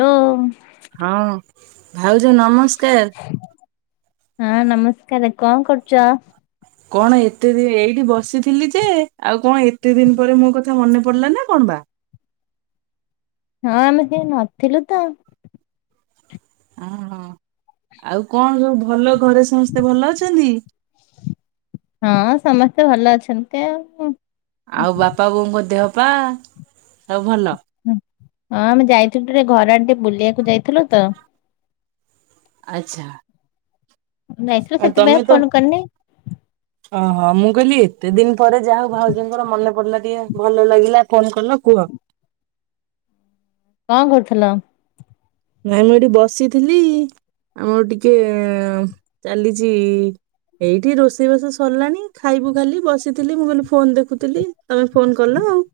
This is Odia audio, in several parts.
ଲୋ। ହଁ ଭାଉଜ ନମସ୍କାର। ହଁ ନମସ୍କାର, କଣ କରୁଛ? କଣ ଏତେ ଦି ଏଇଠି ବସିଥିଲି ଯେ ଆଉ କଣ ଏତେ ଦିନ ପରେ ମୋ କଥା ମନେ ପଡିଲା ନା କଣ ବା? ହଁ ଆମେ କେହି ନଥିଲୁ ତ। ଅ ହୋ ଆଉ କଣ ସବୁ ଭଲ, ଘରେ ସମସ୍ତେ ଭଲ ଅଛନ୍ତି? ହଁ ସମସ୍ତେ ଭଲ ଅଛନ୍ତି ଆଉ କଣ। ଆଉ ବାପା ବୋଉଙ୍କ ଦେହ ପା, ସବୁ ଭଲ। ହଁ ଆମେ ଯାଇଥିଲୁ ଟିକେ ଘର ଆଡେ ଟିକେ ବୁଲିବାକୁ ଯାଇଥିଲୁ ତ। ଆଚ୍ଛା। ଯାଇଥିଲୁ ଆ ସେଥିପାଇଁ ତମେ ତ ଫୋନ କରିନି। ଓହୋ ମୁଁ କହିଲି ଏତେ ଦିନ ପରେ ଯା ହଉ ଭାଉଜଙ୍କର ମନେ ପଡିଲା ଟିକେ ଭଲ ଲାଗିଲା ଫୋନ କଲ କୁହ? କଣ କରୁଥିଲ? ନାଇଁ ମୁଁ ଏଠି ବସିଥିଲି ଆମର ଟିକେ ଚାଲିଛି ଏଇଠି ରୋଷେଇବାସ ସରିଲାଣି। ଖାଇବୁ ଖାଲି ବସିଥିଲି ମୁଁ କହିଲି ଫୋନ ଦେଖୁଥିଲି ତମେ ଫୋନ କଲ ଆଉ।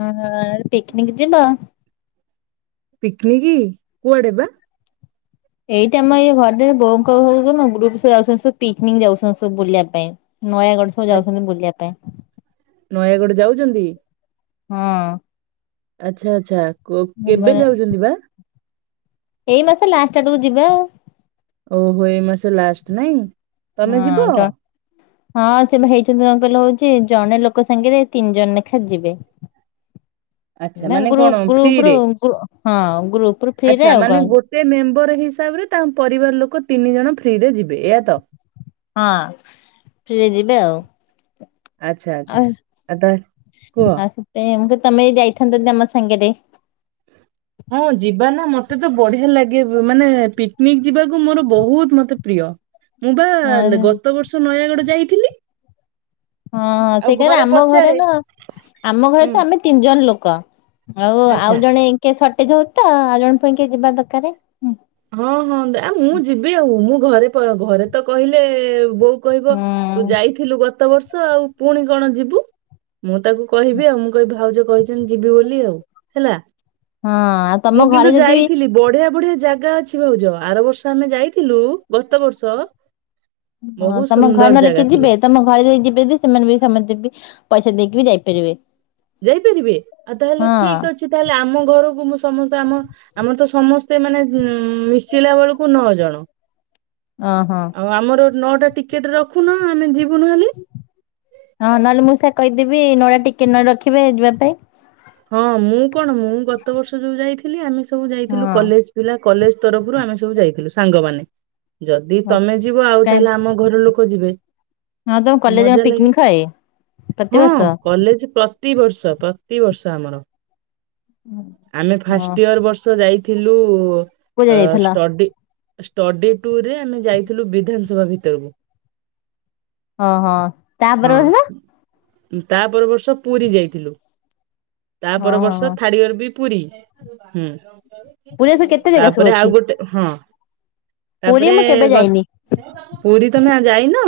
ହ ପିକନିକ ଯିବ? ପିକନିକ କୁଆଡେ ବା? ଏଇଟା ଆମ ଏଇ ଘରରେ ବୋଉ ଙ୍କ ସ ଗ୍ରୁପ ଯାଉଛନ୍ତି ସବୁ ପିକନିକ ଯାଉଛନ୍ତି ସବୁ ବୁଲିବା ପାଇଁ। ନୟାଗଡ଼ ସବୁ ଯାଉଛନ୍ତି ବୁଲିବା ପାଇଁ। ନୟାଗଡ଼ ଯାଉଛନ୍ତି। ହଁ। ଆଚଛା ଆଚ୍ଛା କେବେ ଯାଉଛନ୍ତି ବା? ଏଇ ମାସ ଲାଷ୍ଟ ଆଡ଼କୁ ଯିବେ ଆଉ। ଓହୋ ଏ ମାସେ ଲାଷ୍ଟ ନାଇଁ? ତମେ ଯିବ ହଁ। ଯ ହଁ ସେ ବା ହେଇଛନ୍ତି କଣ କହିଲ ହଉଚି ଜଣେ ଲୋକ ସାଙ୍ଗରେ ତିନି ଜଣ ନେଖା ଯିବେ। [inaudible] ଆଚ୍ଛା ନା ମାନେ କଣ ଗ୍ରୁପ ଗ୍ରୁପ ରୁ ଫ୍ରିରେ ହଁ ଗ୍ରୁପ ରୁ ଫ୍ରିରେ ଆଚ୍ଛା ଆଉ ମାନେ କଣ ଗୋଟେ ମେମ୍ବର ହିସାବ ରେ ତାଙ୍କ ପରିବାର ଲୋକ ତିନି ଜଣ ଫ୍ରିରେ ଯିବେ, ଏୟା ତ। ହଁ। ଫ୍ରି ରେ ଯିବେ ଆଉ। ଆଚ୍ଛା ଆ ଆଚ୍ଛା ଆଉ ତା କୁହ ସେଥିପାଇଁ ମୁଁ କହିଲି ତମେ ବି ଯାଇଥାନ୍ତ ଯଦି ଆମ ସାଙ୍ଗରେ ହ ହଁ ଯିବା ନା। ମତେ ତ ବଢିଆ ଲାଗେ, ମାନେ ପିକନିକ୍ ଯିବାକୁ ମୋର ବହୁତ ମତେ ପ୍ରିୟ। ମୁଁ ବା ହଁ ହଁ ଗତ ବର୍ଷ ନୟାଗଡ଼ ଯାଇଥିଲି। ହଁ ଆଉ ସେ କହିଲା ଆମ ଘରେ ପଚାରେ ନୁହଁ ଆମ ଘରେ ହୁଁ ତ ଆମେ ତିନି ଜଣ ଲୋକ। ଆଉ ଆଉ ଆଚ୍ଛା ଜଣେ କିଏ ସର୍ଟେଜ ହଉ ତ ଆଉ ଜଣେ ପୁଣି କିଏ ଯିବା ଦରକାରେ। ହଁ ହଁ ଆ ମୁଁ ଯିବି ଆଉ। ମୁଁ ଘରେ ପ ଘରେ ତ କହିଲେ ବୋଉ କହିବ ତୁ ଯାଇଥିଲୁ ଗତ ବର୍ଷ ଆଉ ପୁଣି କଣ ଯିବୁ। ମୁଁ ତାକୁ କହିବି ଆଉ ମୁଁ କହିବି ଭାଉଜ କହିଛନ୍ତି ଯିବି ବୋଲି ଆଉ ହେଲା। ହଁ ଆଉ ତମ ମୁଁ ଘରେ କିନ୍ତୁ ଯଦି ବି ଯାଇଥିଲି। ବଢିଆ ବଢ଼ିଆ ଜାଗା ଅଛି ଭାଉଜ। ଆର ବର୍ଷ ଆମେ ଯାଇଥିଲୁ, ଗତ ବର୍ଷ ହଁ ବହୁତ ତମ ଘରେ ସୁନ୍ଦର ନହେଲେ ଜାଗା କିଏ ଥିଲା। ଯିବେ? ତମ ଘରେ ଯିବେ ଯଦି ସେମାନେ ବି ସମସ୍ତେ ବି ପଇସା ଦେଇକି ବି ଯାଇପାରିବେ। ଯାଇପାରିବେ? ଆଉ ତାହେଲେ ହଁ ଠିକ୍ ଅଛି ତାହେଲେ ଆମ ଘରକୁ ମୁଁ ସମସ୍ତେ ଆମ ଆମର ତ ସମସ୍ତେ ମାନେ ମିଶିଲା ବେଳକୁ ନଅ ଜଣ। ଅ ହଁ। ଆଉ ଆମର ନଅଟା ଟିକେଟ୍ ରଖୁନ ଆମେ ଯିବୁ ନହେଲେ। ହଁ ନହେଲେ ମୁଁ ସେ କହିଦେବି ନଅ ଟା ଟିକେଟ୍ ନହେଲେ ରଖିବେ ଯିବା ପାଇଁ। ହଁ ମୁଁ କଣ ମୁଁ ଗତ ବର୍ଷ ଯୋଉ ଯାଇଥିଲି ଆମେ ସବୁ ଯାଇଥିଲୁ ହଁ କଲେଜ୍ ପିଲା କଲେଜ୍ ତରଫରୁ ଆମେ ସବୁ ଯାଇଥିଲୁ ସାଙ୍ଗମାନେ। ଯଦି ତମେ ଯିବ ଆଉ କାଇଁ ତାହେଲେ ଆମ ଘର ଲୋକ ଯିବେ। ହଁ ତମ କଲେଜ୍ ମଜା କଣ ଲାଗେ ପିକନିନ୍ ହଏ? ହଁ ପ୍ରତିବର୍ଷ? କଲେଜ ପ୍ର ପ୍ରତିିବର୍ଷ ପ୍ରତିିବର୍ଷ ଆମର। ଆମେ ହଁ ଫାଷ୍ଟ ଇୟର ବର୍ଷ ଯାଇ ଥିଲୁ କୋଉ ଯାଗା ଅ ଯାଇଥିଲ? ଷ୍ଟଡି ଷ୍ଟଡି ଟୁୁର୍ ରେ ଆମେ ଯାଇଥିଲୁ ବିଧାନସଭା ଭିତରକୁ। ହଁ ହଁ ତାପର ହଁ। ବର୍ଷ ତା ପର ବର୍ଷ ପୁରୀ ଯାଇଥିଲୁ। ତା ହଁ ପର ହଁ ବର୍ଷ ହଁ ଥାର୍ଡ ଇୟର ବି ପୁରୀ। ହୁଁ, ପୁରୀରେ ସବୁ କେତେ ଜାଗା ସବୁ ତାପରେ ଅଛି? ଆଉ ଗୋଟେ ହଁ। ପୁରୀ ତାପରେ ମୁଁ କେବେ ଗ ଯାଇନି। ପୁରୀ ତମେ ଆଉ ଯାଇନ?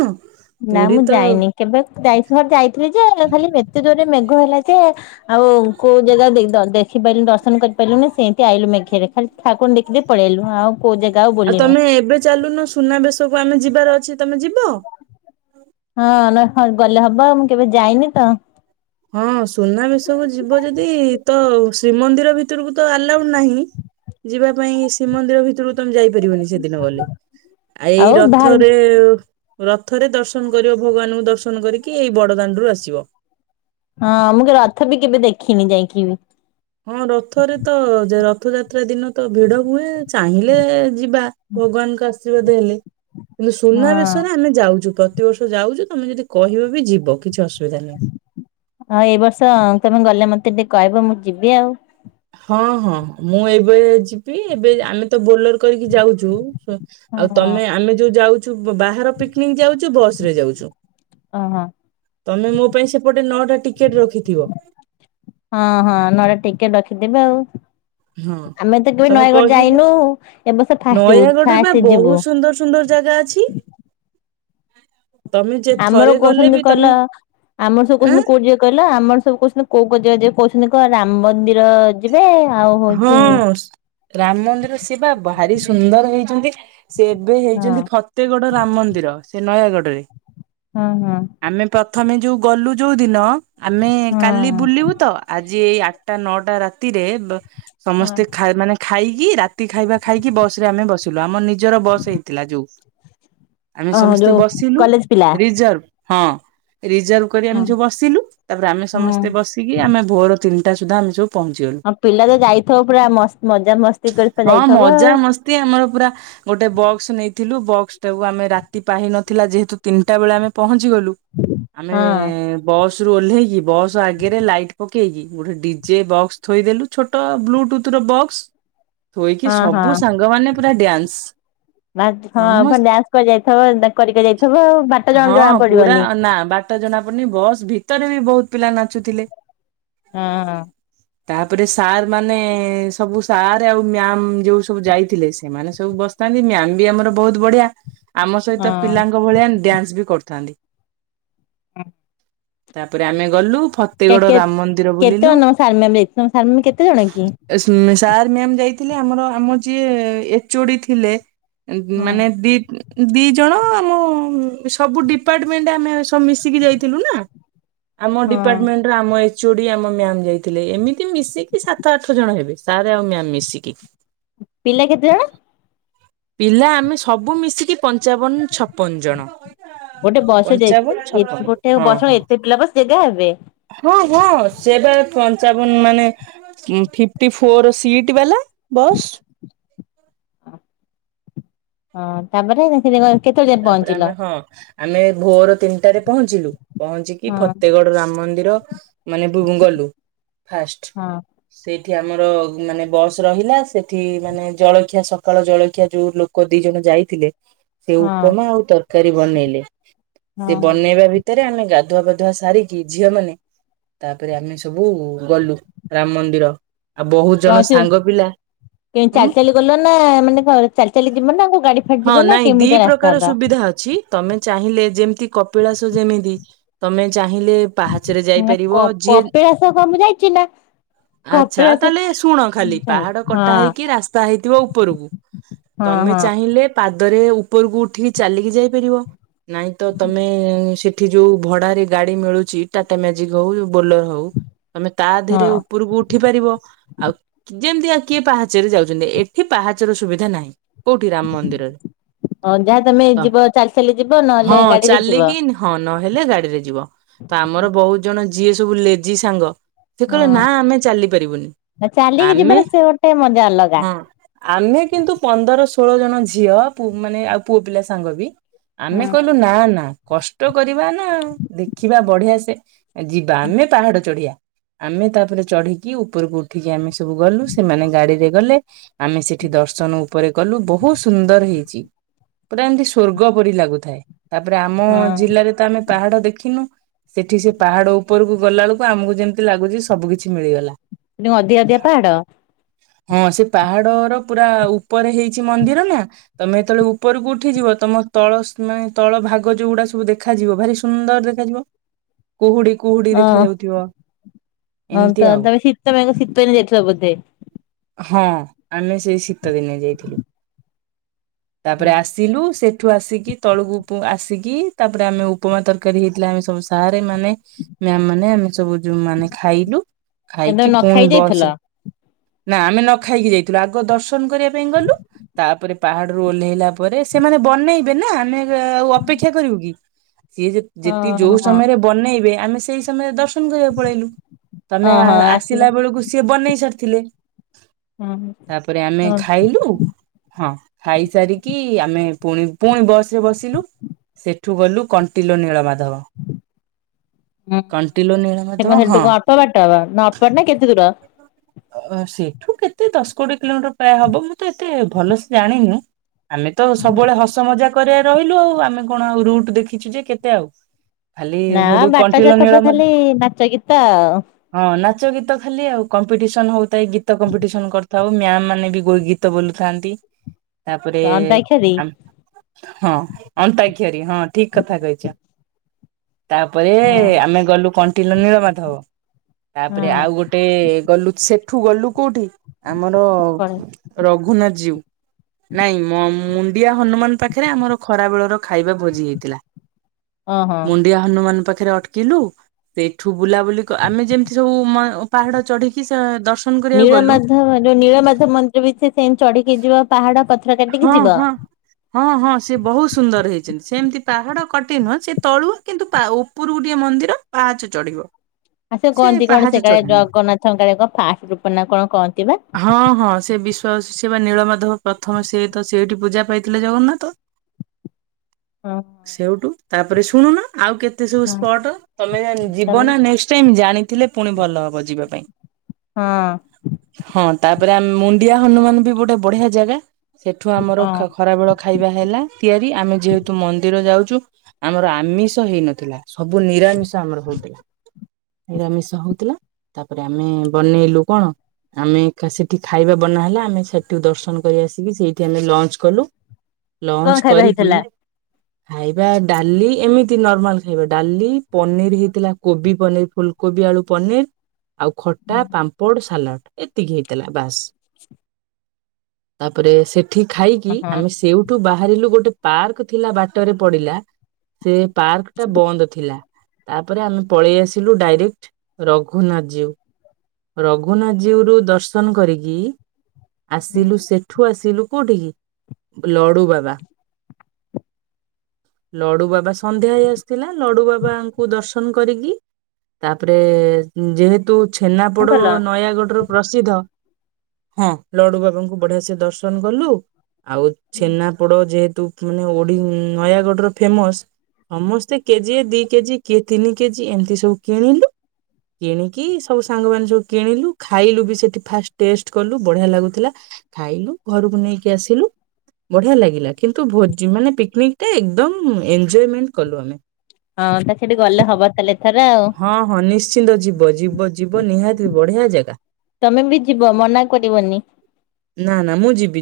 ନା ପୁରୀ ମୁଁ ତ ଯାଇନି। କେବେ ଯାଇଥିଲ ଯାଇଥିଲି ଯେ ଖାଲି ଏତେ ଜୋର ରେ ମେଘ ହେଲା ଯେ ଆଉ କୋଉ ଜାଗା ଦେ ଦେଖିପାରିଲୁନି ଦର୍ଶନ କରିପାରିଲୁନି ସେନ୍ତି ଆଇଲୁ ମେଘେ ରେ। ଖାଲି ଠାକୁନ୍ ଦେଖି ଦେଇ ପଳେଆଇଲୁ। ଆଉ କୋଉ ଜାଗା ଆଉ ଆଉ ବୁଲିନୁ। ତମେ ଏବେ ଚାଲୁନ। ସୁନାବେଶକୁ ଆମେ ଯିବାର ଅଛି ତମେ ଯିବ? ହଁ ନହେଲେ ଗଲେ ହବ ମୁଁ କେବେ ଯାଇନି ତ। ହଁ ସୁନାବେଶକୁ ଯିବ ଯଦି ତ ଶ୍ରୀମନ୍ଦିର ଭିତରକୁ ତ ଆଲାଉ ନାହିଁ। ଯିବା ପାଇଁ ଶ୍ରୀମନ୍ଦିର ଭିତରକୁ ତମେ ଯାଇପାରିବନି ସେଦିନ ଗଲେ। ଆ ଏଇ ଆଉ ବାହାର ରଥରେ ରଥରେ ଦର୍ଶନ କରିବ, ଭଗବାନଙ୍କୁ ଦର୍ଶନ କରିକି ଏଇ ବଡ ଦାଣ୍ଡରୁ ଆସିବ। ହଁ ମୁଁ କେବେ ରଥ ବି କେବେ ଦେଖିନି ଯାଇକି ବି। ହଁ ରଥରେ ତ ଯେ ରଥଯାତ୍ରା ଦିନ ତ ଭିଡ ହୁଏ। ଚାହିଁଲେ ଯିବା। ଭଗବାନଙ୍କ ଆଶୀର୍ବାଦ ହେଲେ। କିନ୍ତୁ ହଁ। ସୁନାବେଶରେ ଆମେ ଯାଉଚୁ ପ୍ର ପ୍ରତି ବର୍ଷ ଯାଉଚୁ, ତମେ ଯଦି କହିବ ବି ଯିବ କିଛି ଅସୁବିଧା ନାହିଁ। ହଁ ଏଇ ବର୍ଷ ତମେ ଗଲେ ମତେ ଟିକେ କହିବ ମୁଁ ଯିବି ଆଉ। ହଁ ହଁ ମୁଁ ଏବେ ଯିବି ଏବେ ଆମେ ତ ବୋଲେର କରିକି ଯାଉଚୁ ସ ଆଉ ହଁ ତମେ ଆମେ ଯୋଉ ଯାଉଚୁ ବ ବାହାର ପିକନିକ ଯାଉଚୁ ବସ୍ ରେ ଯାଉଚୁ। ଓହୋ ତମେ ମୋ ପାଇଁ ସେପଟେ ନଅଟା ଟିକେଟ ରଖିଥିବ। ହଁ ହଁ ନଟା ଟିକେଟ ରଖିଦେବେ ଆଉ। ହଁ ଆମେ ତ କେବେ ତମେ ନୟାଗଡ କହିଲେ ଯାଇନୁ ଏବସ ଫାଷ ଯିବୁ ନୟାଗଡରେ ବା ଫାଷ୍ଟ ବହୁତ ଯିବୁ। ସୁନ୍ଦର ସୁନ୍ଦର ଜାଗା ଅଛି। ତମେ ଯେ ଆମର ଥରେ ଗଲେ କହୁଛନ୍ତି ବି କହିଲ ତମେ ଆମର ସବୁ କହୁଛନ୍ତି ଆଁ କୋଉଟି ଯିବେ କହିଲ ଆମର ସବୁ କହୁଛନ୍ତି କୋଉ କୋ ଜାଗା ଯିବେ କହୁଛନ୍ତି କ ରାମ ମନ୍ଦିର ଅ ଯିବେ ଆଉ ହଁ ହଉଛି ସୁ ରାମ ମନ୍ଦିର ସିଏବା ଭାରି ସୁନ୍ଦର ହେଇଚନ୍ତି। ସେ ଏବେ ହଁ ହେଇଚନ୍ତି ଫତେଗଡ ରାମ ମନ୍ଦିର ସେ ନୟାଗଡରେ। ହଁ ହଁ। ଆମେ ପ୍ରଥମେ ଯୋଉ ଗଲୁ ଯୋଉ ଦିନ ଆମେ କାଲି ହଁ ବୁଲିବୁ ତ ଆଜି ଏଇ ଆଟା ନଅଟା ରାତିରେ ବ ହଁ ସମସ୍ତେ ଖାଇର ମାନେ ଖାଇକି ରାତି ଖାଇବା ଖାଇକି ବସ ରେ ଆମେ ବସିଲୁ ଆମର ନିଜର ବସ ହେଇଥିଲା ଯୋଉ। ଆମେ ଓହୋ ସମସ୍ତେ ଯୋଉ ବସିଲୁ କଲେଜ ପିଲା ରିଜର୍ଭ। ହଁ ରିଜର୍ଭ କରି ଆମେ ହଁ ସବୁ ବସିଲୁ ତାପରେ ଆମେ ହୁଁ ସମସ୍ତେ ବସି କି ଆମେ ଭୋର ତିନିଟା ସୁଧା ଆମେ ସବୁ ପହଞ୍ଚି ଗଲୁ। ଅ ପିଲା ତ ଯାଇଥିବ ପୁରା ମସ୍ ମଜା ମସ୍ତି କରି ପା ଯାଇଥବ ଆଉ। ତି ଆମର ପୁରା ଗୋଟେ ବକ୍ସ ନେଇଥିଲୁ ବକ୍ସ ଟାକୁ ଆମେ ରାତି ପାହି ନଥି ଥିଲା ଯେହେତୁ ତିନିଟା ବେଳେ ଆମେ ପହଞ୍ଚି ଗଲୁ ଆମେ ବସ ରୁ ଓହ୍ଲେଇକି ବସ ଆଗରେ ଲାଇଟ ପକେଇକି ଗୋଟେ ଡିଜେ ବକ୍ସ ଥୋଇଦେଲୁ। ଛୋଟ ବ୍ଲୁଟୁଥ ର ବକ୍ସ ଥୋଇକି ହଁ ହଁ ହଁ ସବୁ ସାଙ୍ଗମାନେ ପୁରା ଡ୍ୟାନ୍ସ ବାଥ୍ ହଁ ପା ସମସ୍ତ ଡ୍ୟାନ୍ସ କରି ଯାଇଥବ ଦା କରି କରି ଯାଇଥିବ ଆଉ ବାଟ ଜଣା ହଁ ଜଣା ପୁରା ପଡିବନି। ନା ବାଟ ଜଣା ପଡ଼ୁନି ବସ୍ ଭିତରେ ବି ବହୁତ ପିଲା ନାଚୁଥିଲେ। ହଁ ଆଁ। ଏପଟେ ସାର୍ ମାନେଏ ସବୁ ସାର୍ ଆଉ ମ୍ୟାମ ଯୋଉ ସବୁ ଯାଇଥିଲେ ସେମାନେ ସବୁ ବସ ଥାନ୍ତି ମ୍ୟାମ ବି ଆମର ବହୁତ ବଢିଆ। ଆମ ସହିତ ହଁ। ପିଲାଙ୍କ ଭଳିଆ ଡ୍ୟାନ୍ସ ବି କରୁଥାନ୍ତି। ହଁ। ତାପରେ ଆମେ ଗଲୁ ଫତେଗଡ ରାମ ମନ୍ଦିର କେତେ ବୁଲିଲୁ। ଜଣ ସାର୍ ମେମ ବି ଯା ତମ ସାର୍ ମେମ କେ କେତେ ଜଣ କି? ଏସ୍ ସାର୍ ମ୍ୟାାମ ଯାଇଥିଲେ ଆମର ଆମ ଯିଏ ଏଚ୍ ଓ ଡି ଥିଲେ। ଏ ବି ହଁ ମାନେ ଦି ଦି ଜଣ ଆମ ସବୁ ଡିପାର୍ଟମେଣ୍ଟ ଆମେ ସବୁ ମିଶିକି ଯାଇଥିଲୁ ନା। ଆମ ହଁ। ଡିପାର୍ଟମେଣ୍ଟର ଆମ ଏଚ୍ ଓ ଡି ଆମ ମ୍ୟାାମ ଯାଇଥିଲେ ଏମତି ମିତି ମିଶିକି ସାତ ଆଠ ଜଣ ହେବେ ସାର୍ ଆଉ ମ୍ୟାାମ ମିଶିକି। ପିଲା କେତେ ଜଣ। ପିଲା ଆମେ ସବୁ ମିଶିକି ପଞ୍ଚାବନ ଛପନ ଜଣ। ଗୋଟେ ବସ ରେ ଯାଇ ଥି ପଞ୍ଚାବନ ଏ ଛପନ ଗୋଟେ ହଁ ବସ ହଁ ଏତେ ପିଲା ବସ ଜାଗା ହେବେ। ହଁ ହଁ ସେ ବା ପଞ୍ଚାବନ ମାନେ ଫିଫ୍ଟି ଫୋର ସିଟ ବାଲା ବସ୍। ହଁ ତାପରେ [unintelligible] ତାପରେ ପହଞ୍ଚିଲ? ଆମେ ହଁ। ଆମେ ଭୋର ତିନିଟାରେ ପହଞ୍ଚିଲୁ ପହଞ୍ଚିକି ହଁ ଫତେଗଡ ରାମ ମନ୍ଦିର ମାନେ ବୁମ୍ ଗଲୁ ଫାଷ୍ଟ। ହଁ ସେଇଠି ଆମର ମାନେ ବସ୍ ରହିଲା ସେଠି ମାନେ ଜଳଖିଆ ସକାଳ ଜଳଖିଆ ଯୋଉ ଲୋ କ ଦି ଜଣ ଯାଇଥିଲେ ସେ ହଁ ଉପମା ଆଉ ତରକାରୀ ବନେଇଲେ ସେ ହଁ। ବନେଇବା ଭି ତରେ ଆମେ ଗାଧୁଆ ପାଧୁଆ ସାରିକି ଝିଅମାନେ ତାପରେ ଆମେ ସବୁ ଗଲୁ ରାମ ମନ୍ଦିର। ଆଉ ବହୁତ କଣ ଜଣ ସାଙ୍ଗ ପିଲା କେମିତି ଉଁ ଚାଲି ଚାଲି ଗଲ ନା ମାନେ କଣ ଚାଲି ଚାଲି ଯିବନା କୋଉ ଗାଡି ଫାଡି ହଁ ଯିବ ନା ନାଇଁ ଦି କେମିତିଆ ରାସ୍ ପ୍ରକାର ସୁବିଧା ଅଛି ତମେ ଚାହିଁଲେ ଯେମିତି କପିଳାସ ଯେମିତି ତମେ ଚାହିଁଲେ ପାହାଚରେ ମାନେ ଯାଇପାରିବ ଯିଏ କପିଳାସ କଣ ମୁଁ ଯାଇଛି ନା ଆଚ୍ଛା କପିଳାସ ତାହେଲେ ଶୁଣ ଖାଲି ପାହାଡ କଟା ହଁ। ହେଇକି ରାସ୍ତା ହେଇଥିବ ଉପରକୁ ହଁ ତମେ ହଁ ଚାହିଁଲେ ପାଦରେ ଉପରକୁ ଉଠିକି ଚାଲିକି ଯାଇପାରିବ। ନାଇଁ ତ ତମେ ସେ ଠି ଯୋଉ ଭଡାରେ ଗାଡି ମିଳୁଛି ଟାଟା ମ୍ୟାଜିକ ହଉ ବୋଲର ହଉ ତମେ ତା ଦେହରେ ଉପରକୁ ଉଠି ପାରିବ ଆଉ ଯେମିତି ଆଉ କିଏ ପାହାଚରେ ଯାଉଛନ୍ତି। ଏଠି ପାହାଚର ସୁବିଧା ନାହିଁ କୋଉଠି ରାମ ମନ୍ଦିରରେ। ହଁ ଯାହା ତମେ ତ ଯିବ ଚାଲି ଚାଲି ଯିବ ହଁ ନହେଲେ ଗାଡିରେ ଯିବ? ଚାଲିକି ହଁ ନହେଲେ ଗାଡିରେ ଯିବ ତ ଆମର ବହୁତ ଜଣ ଯିଏ ସବୁ ଲେଜି ସାଙ୍ଗ ସେ କହିଲ ନା ଆମେ ଚାଲିପାରିବୁନି ନା ଚାଲିକି ଆମେ ଯିବାର ସେ ଗୋଟେ ମଜା ଅଲଗା। ହଁ ଆମେ କିନ୍ତୁ ପନ୍ଦର ଷୋଳ ଜଣ ଝିଅ ପୁ ମାନେ ଆଉ ପୁଅ ପିଲା ସାଙ୍ଗବି ଆମେ ହଁ କହିଲୁ ନା ନା କଷ୍ଟ କରିବା ନା ଦେଖିବା ବଢିଆ ସେ ଯିବା ଆମେ ପାହାଡ ଚଢିବା ଆମେ ତାପରେ ଚଢିକି ଉପରକୁ ଉଠିକି ଆମେ ସବୁ ଗଲୁ ସେମାନେ ଗାଡିରେ ଗଲେ। ଆମେ ସେଠି ଦର୍ଶନ ଉପରେ କଲୁ ବହୁତ ସୁନ୍ଦର ହେଇ ଚି ପୁରା ଏମିତି ସ୍ଵର୍ଗ ପରି ଲାଗୁଥାଏ। ତାପରେ ଆମ ଜିଲ୍ଲାରେ ତ ଆମେ ପାହାଡ ଦେଖିନୁ ସେଠି ସେ ପାହାଡ ଉପରକୁ ଗଲାବେଳକୁ ଆମକୁ ଯେମିତି ଲାଗୁଛି ସବୁ କିିଛି ମିଳିଗଲା। ହେଠି କଣ ଅଧିକା ଅଧିକା ପାହାଡ? ହଁ ସେ ପାହାଡର ପୁରା ଉପରେ ହେଇଛି ମନ୍ଦିର ନା ତମେ ଯେତେବେଳେ ଉପରକୁ ଉଠିଯିବ ତମ ତଳ ମାନେ ତଳ ଭାଗ ଯୋଉଗୁଡା ସବୁ ଦେଖାଯିବ ଭାରି ସୁନ୍ଦର ଦେଖାଯିବ। କୁହୁଡି କୁହୁଡି ହଁ ଦେଖାଯାଉଥିବ। ହଁ ତ ତମେ ଶୀତ ମ ଶୀତିଦିନେ ଯାଇଥିଲ ବୋଧେ? ହଁ ଆମେ ସେଇ ଶୀତ ଦିନେ ଯାଇଥିଲୁ। ତାପରେ ଆସିଲୁ ସେ ଠୁ ଆସିକି ତଳକୁ ପ ଆସିକି ତାପରେ ଆମେ ଉପମା ତରକାରୀ ହେଇଥିଲା ଆମେ ସବୁ ସାରେ ମାନେ ମ୍ୟାମ୍ ମାନେ ଆମେ ସବୁ ଯୋଉ ମାନେ ଖାଇଲୁ କାଇଁ ତମେ ଖାଇକି ନ ଖାଇ ପୁଣି ଯାଇଥିଲ? ବସ ରେ ନା ଆମେ ନ ଖାଇକି ଯାଇଥିଲୁ ଆଗ ଦର୍ଶନ କରିବା ପାଇଁ ଗଲୁ ତାପରେ ପାହାଡ ଓହ୍ଲେଇଲା ପରେ ସେମାନେ ବନେଇବେ ନା ଆମେ ଆଉ ଅପେକ୍ଷା କରିବୁ କି ସିଏ ଯେ ଯେତିକି ଯୋଉ ଓହୋ ସମୟରେ ବନେଇବେ ଆମେ ସେଇ ସମୟରେ ଦର୍ଶନ କରିବାକୁ ପଳେଇଲୁ। ତମେ ଆ ଆସିଲା ବେଳକୁ ସିଏ ବନେଇ ସାରିଥିଲେ। ଓ ତାପରେ ଆମେ ଖାଇଲୁ ହଁ? ଖାଇସାରିକି ଆମେ ପୁଣି ପୁଣି ବସ ରେ ବସିଲୁ। ସେଠୁ ଗଲୁ କଣ୍ଟିଲୋ ନୀଳମାଧବ। ହୁଁ କଣ୍ଟିଲୋ ସେ ନୀଳମାଧବ ସେଠୁ ହଁ ଅଳ୍ପ ବାଟ ହ ନା ଅଳ୍ପ ବାଟ ନା କେତେ ଦୂର? ଅ ସେଇଠୁ କେତେ ଦଶ କୋଡିଏ କିଲୋମିଟର ପ୍ରାୟ ହବ ମୁଁ ତ ଏତେ ଭଲସେ ଜାଣିନି ଆମେ ତ ସବୁବେଳେ ହସ ମଜା କରିବାରେ ରହିଲୁ ଆଉ। ଆମେ କଣ ଆଉ ରୁଟ ଦେଖିଛୁ ଯେ କେତେ ଆଉ। ଖାଲି ନା ସେଠୁ ବାଟ କଣ୍ଟିଲୋ ଯାକ ତ ନୀଳମାଧ ଖାଲି ନାଚ ଗୀତ ଆଉ। ହଁ ନାଚ ଗୀତ ଖାଲି ଆଉ କ କମ୍ପିଟିସନ ହଉଥାଇ ଗୀତ କମ୍ପିଟିସନ କରିଥାଉ ମ୍ୟାମ ମାନେ ବି ଗୀତ ବୋଲୁଥାନ୍ତି। ତାପରେ ଅନ୍ତାକ୍ଷରୀ ହଁ ଅନ୍ତାକ୍ଷରୀ ହଁ ଠିକ କଥା କହିଛ। ତାପରେ ହଁ ଆମେ ଗଲୁ କଣ୍ଟିଲ ନୀଳମାଧବ ହଁ ତାପରେ ଆଉ ଗୋଟେ ଗୋଟେ ଗଲୁ ସେଠୁ ଗଲୁ କୋଉଠି ଆମର କଣ ରଘୁନାଥ ଯିୟୁ ନାଇଁ ମୁ ମୁଣ୍ଡିଆ ହନୁମାନ ପାଖରେ ଆମର ଖରା ବେଳର ଖାଇବା ଭୋଜି ହେଇଥିଲା। ଓ ହଁ। ଡିଆ ହନୁମାନ ପାଖରେ ଅଟକିଲୁ, ସେଠୁ ବୁଲାବୁଲି କ- ଆମେ ଯେମିତି ସବୁ ପାହାଢ଼ ଚଢିକି କି ସ ଦର୍ଶ ନୀଳମାଧବ ଯୋଉ, ନୀଳମାଧବ ମନ୍ଦିର ବି ସେ ସେମିତି ଚଡ଼ିକି ଯିବ। ପାହାଡ ପଥର କାଟିକି ହଁ ଯିବ। ହଁ ହଁ ହଁ ସେ ବୋହୁତ୍ ସୁନ୍ଦର ହେଇଛନ୍ତି। ସେମିତି ପାହାଡ କଟି ନୁହଁ, ସେ ତଳୁ କିନ୍ତୁ ତା ଉ ଉପରକୁ ଟିକେ ମନ୍ଦିର ପାହାଚ ଚଢିବ। ଆ ସେ କହନ୍ତି କଣ ପାହାଚ ସେ କାଳେ ଚଢା ନୁହଁ ଜଗନ୍ନାଥଙ୍କ କଣ ଫାଷ୍ଟ ରୂପ ନା କଣ କହନ୍ତି ବା? ହଁ ହଁ। ସେ ବିଶ୍ୱା ସେବା ନୀଳମାଧବ ପ୍ରଥମେ ସେ ତ ସେଇଠି ପୂଜା ପାଇଥିଲେ ଜଗନ୍ନାଥ। ହଁ। ସେଇଠୁ ତାପରେ ଶୁଣୁନ, ଆଉ କେତେ ସବୁ ହଁ ସ୍ପଟ। ତମେ ଯିବ ତାପରେ ନା ନେଷ୍ଟ ଶେମ୍ ଜାଣିଥିଲେ ପୁଣି ଭଲ ହବ ଯିବା ପାଇଁ। ହଁ। ହଁ ତାପରେ ଆମ୍, ମୁଣ୍ଡିଆ ହନୁମାନ ବି ଗୋଟେ ବଢିଆ ଜାଗା। ସେଠୁ ଆମର ହଁ। ଖରାବେଳ ଖାଇବା ହେଲା ତିଆରି ଆମେ ଯେହେତୁ ମନ୍ଦିର ଯାଉଛୁ, ଆମର ଆମିଷ ହେଇନଥିଲା। ସବୁ ନିରାମିଷ ଆମର ହୋଉଥିଲା। ନିରାମିଷ ହୋଉଥିଲା। ଆମେ ବନେଇଲୁ କଣ? ଆମେ ଏଖା ସେଠି ଖାଇବା ବନା ହେଲା, ଆମେ ସେଠି ଦର୍ଶନ କରି ଆସିକି ସେଇଠି ଆମେ ଲଞ୍ଚ କଲୁ କଣ ଲଞ୍ଚ ଖାଇବା କରିକି ହେଇଥିଲା? ଖାଇବା ଡାଲି ଏମିତି ନର୍ମାଲ ଖାଇବା ଡାଲି, ପନିର ହେଇଥିଲା କୋବି ପନିର ଫୁଲ୍ କୋବି ଆଳୁ ପନିର୍, ଆଉ ଖଟା, ପାମ୍ପଡ଼ ସାଲାଡ଼। ଏତିକି ହେଇଥିଲା ବାସ୍। ତାପରେ ସେଠି ଖାଇକି ଓହୋ ଆମେ ସେଉ ଠୁ ବାହାରିଲୁ ଗୋଟେ ପାର୍କ ଥିଲା ବାଟରେ ପଡିଲା। ସେ ପାର୍କ ଟା ବନ୍ଦ ଥିଲା। ତାପରେ ଆମେ ପଳେଇ ଆସିଲୁ ଡାଇରେକ୍ଟ ରଘୁନାଥ ଜିଉ ରଘୁନାଥ ଜୀଉ ରୁ ଦର୍ଶନ କରିକି ଆସିଲୁ ସେଠୁ ଆସିଲୁ କୋଉଠିକି ଲଡୁ ବାବା। ଲଡୁ ବାବା ସନ୍ଧ୍ୟା ହେଇ ଆସିଥିଲା। ଲଡୁ ବାବାଙ୍କୁ ଦର୍ଶନ କରିକି ତାପରେ ଯେହେତୁ କଣ ଛେନାପୋଡ କଲ? ନୟାଗଡ ର ପ୍ରସିଦ୍ଧ ହଁ ଲଡୁ ବାବାୁଙ୍କୁ ବଢିଆ ସେ ଦର୍ଶନ କଲୁ ଆଉ ଛେନାପୋଡ ଯେହେତୁ ମାନେ ଓଡି ନୟାଗଡର ଫେମସ୍ ସମସ୍ତେ କେଜିଏ ଦି କେଜି କିଏ ତିନି କେଜି ଏମିତି ସବୁ କିଣିଲୁ। କିଣି କି ସବୁ ସାଙ୍ଗମାନେ ସବୁ କିଣିଲୁ ଖାଇଲୁ ବି ସେଠି ଫାଷ୍ଟ ଟେଷ୍ଟ କଲୁ ବଢିଆ ଲାଗୁଥିଲା ଖାଇଲୁ ଘରକୁ ନେଇକି ଆସିଲୁ। ବଢିଆ ଲାଗିଲା କିନ୍ତୁ ଭୋଜି ମାନେ ପିକ୍ନିକ୍ ଟା ଏକଦମ୍ ଏଜୟମେଣ୍ଟ କଲୁ ଆମେ। ହଁ ତା ସେଠି ଗଲେ ହବ ତାହେଲେ ଏଥର ଆଉ। ହଁ ହଁ ନିଶ୍ଚିନ୍ତ ଯିବ ଯିବ ଯିବ ନିହାତି ବଢିଆ ଜାଗା। ତମେ ବି ଯିବ ମନା କରିବନି। ନା ନା ମୁଁ ଯିବି।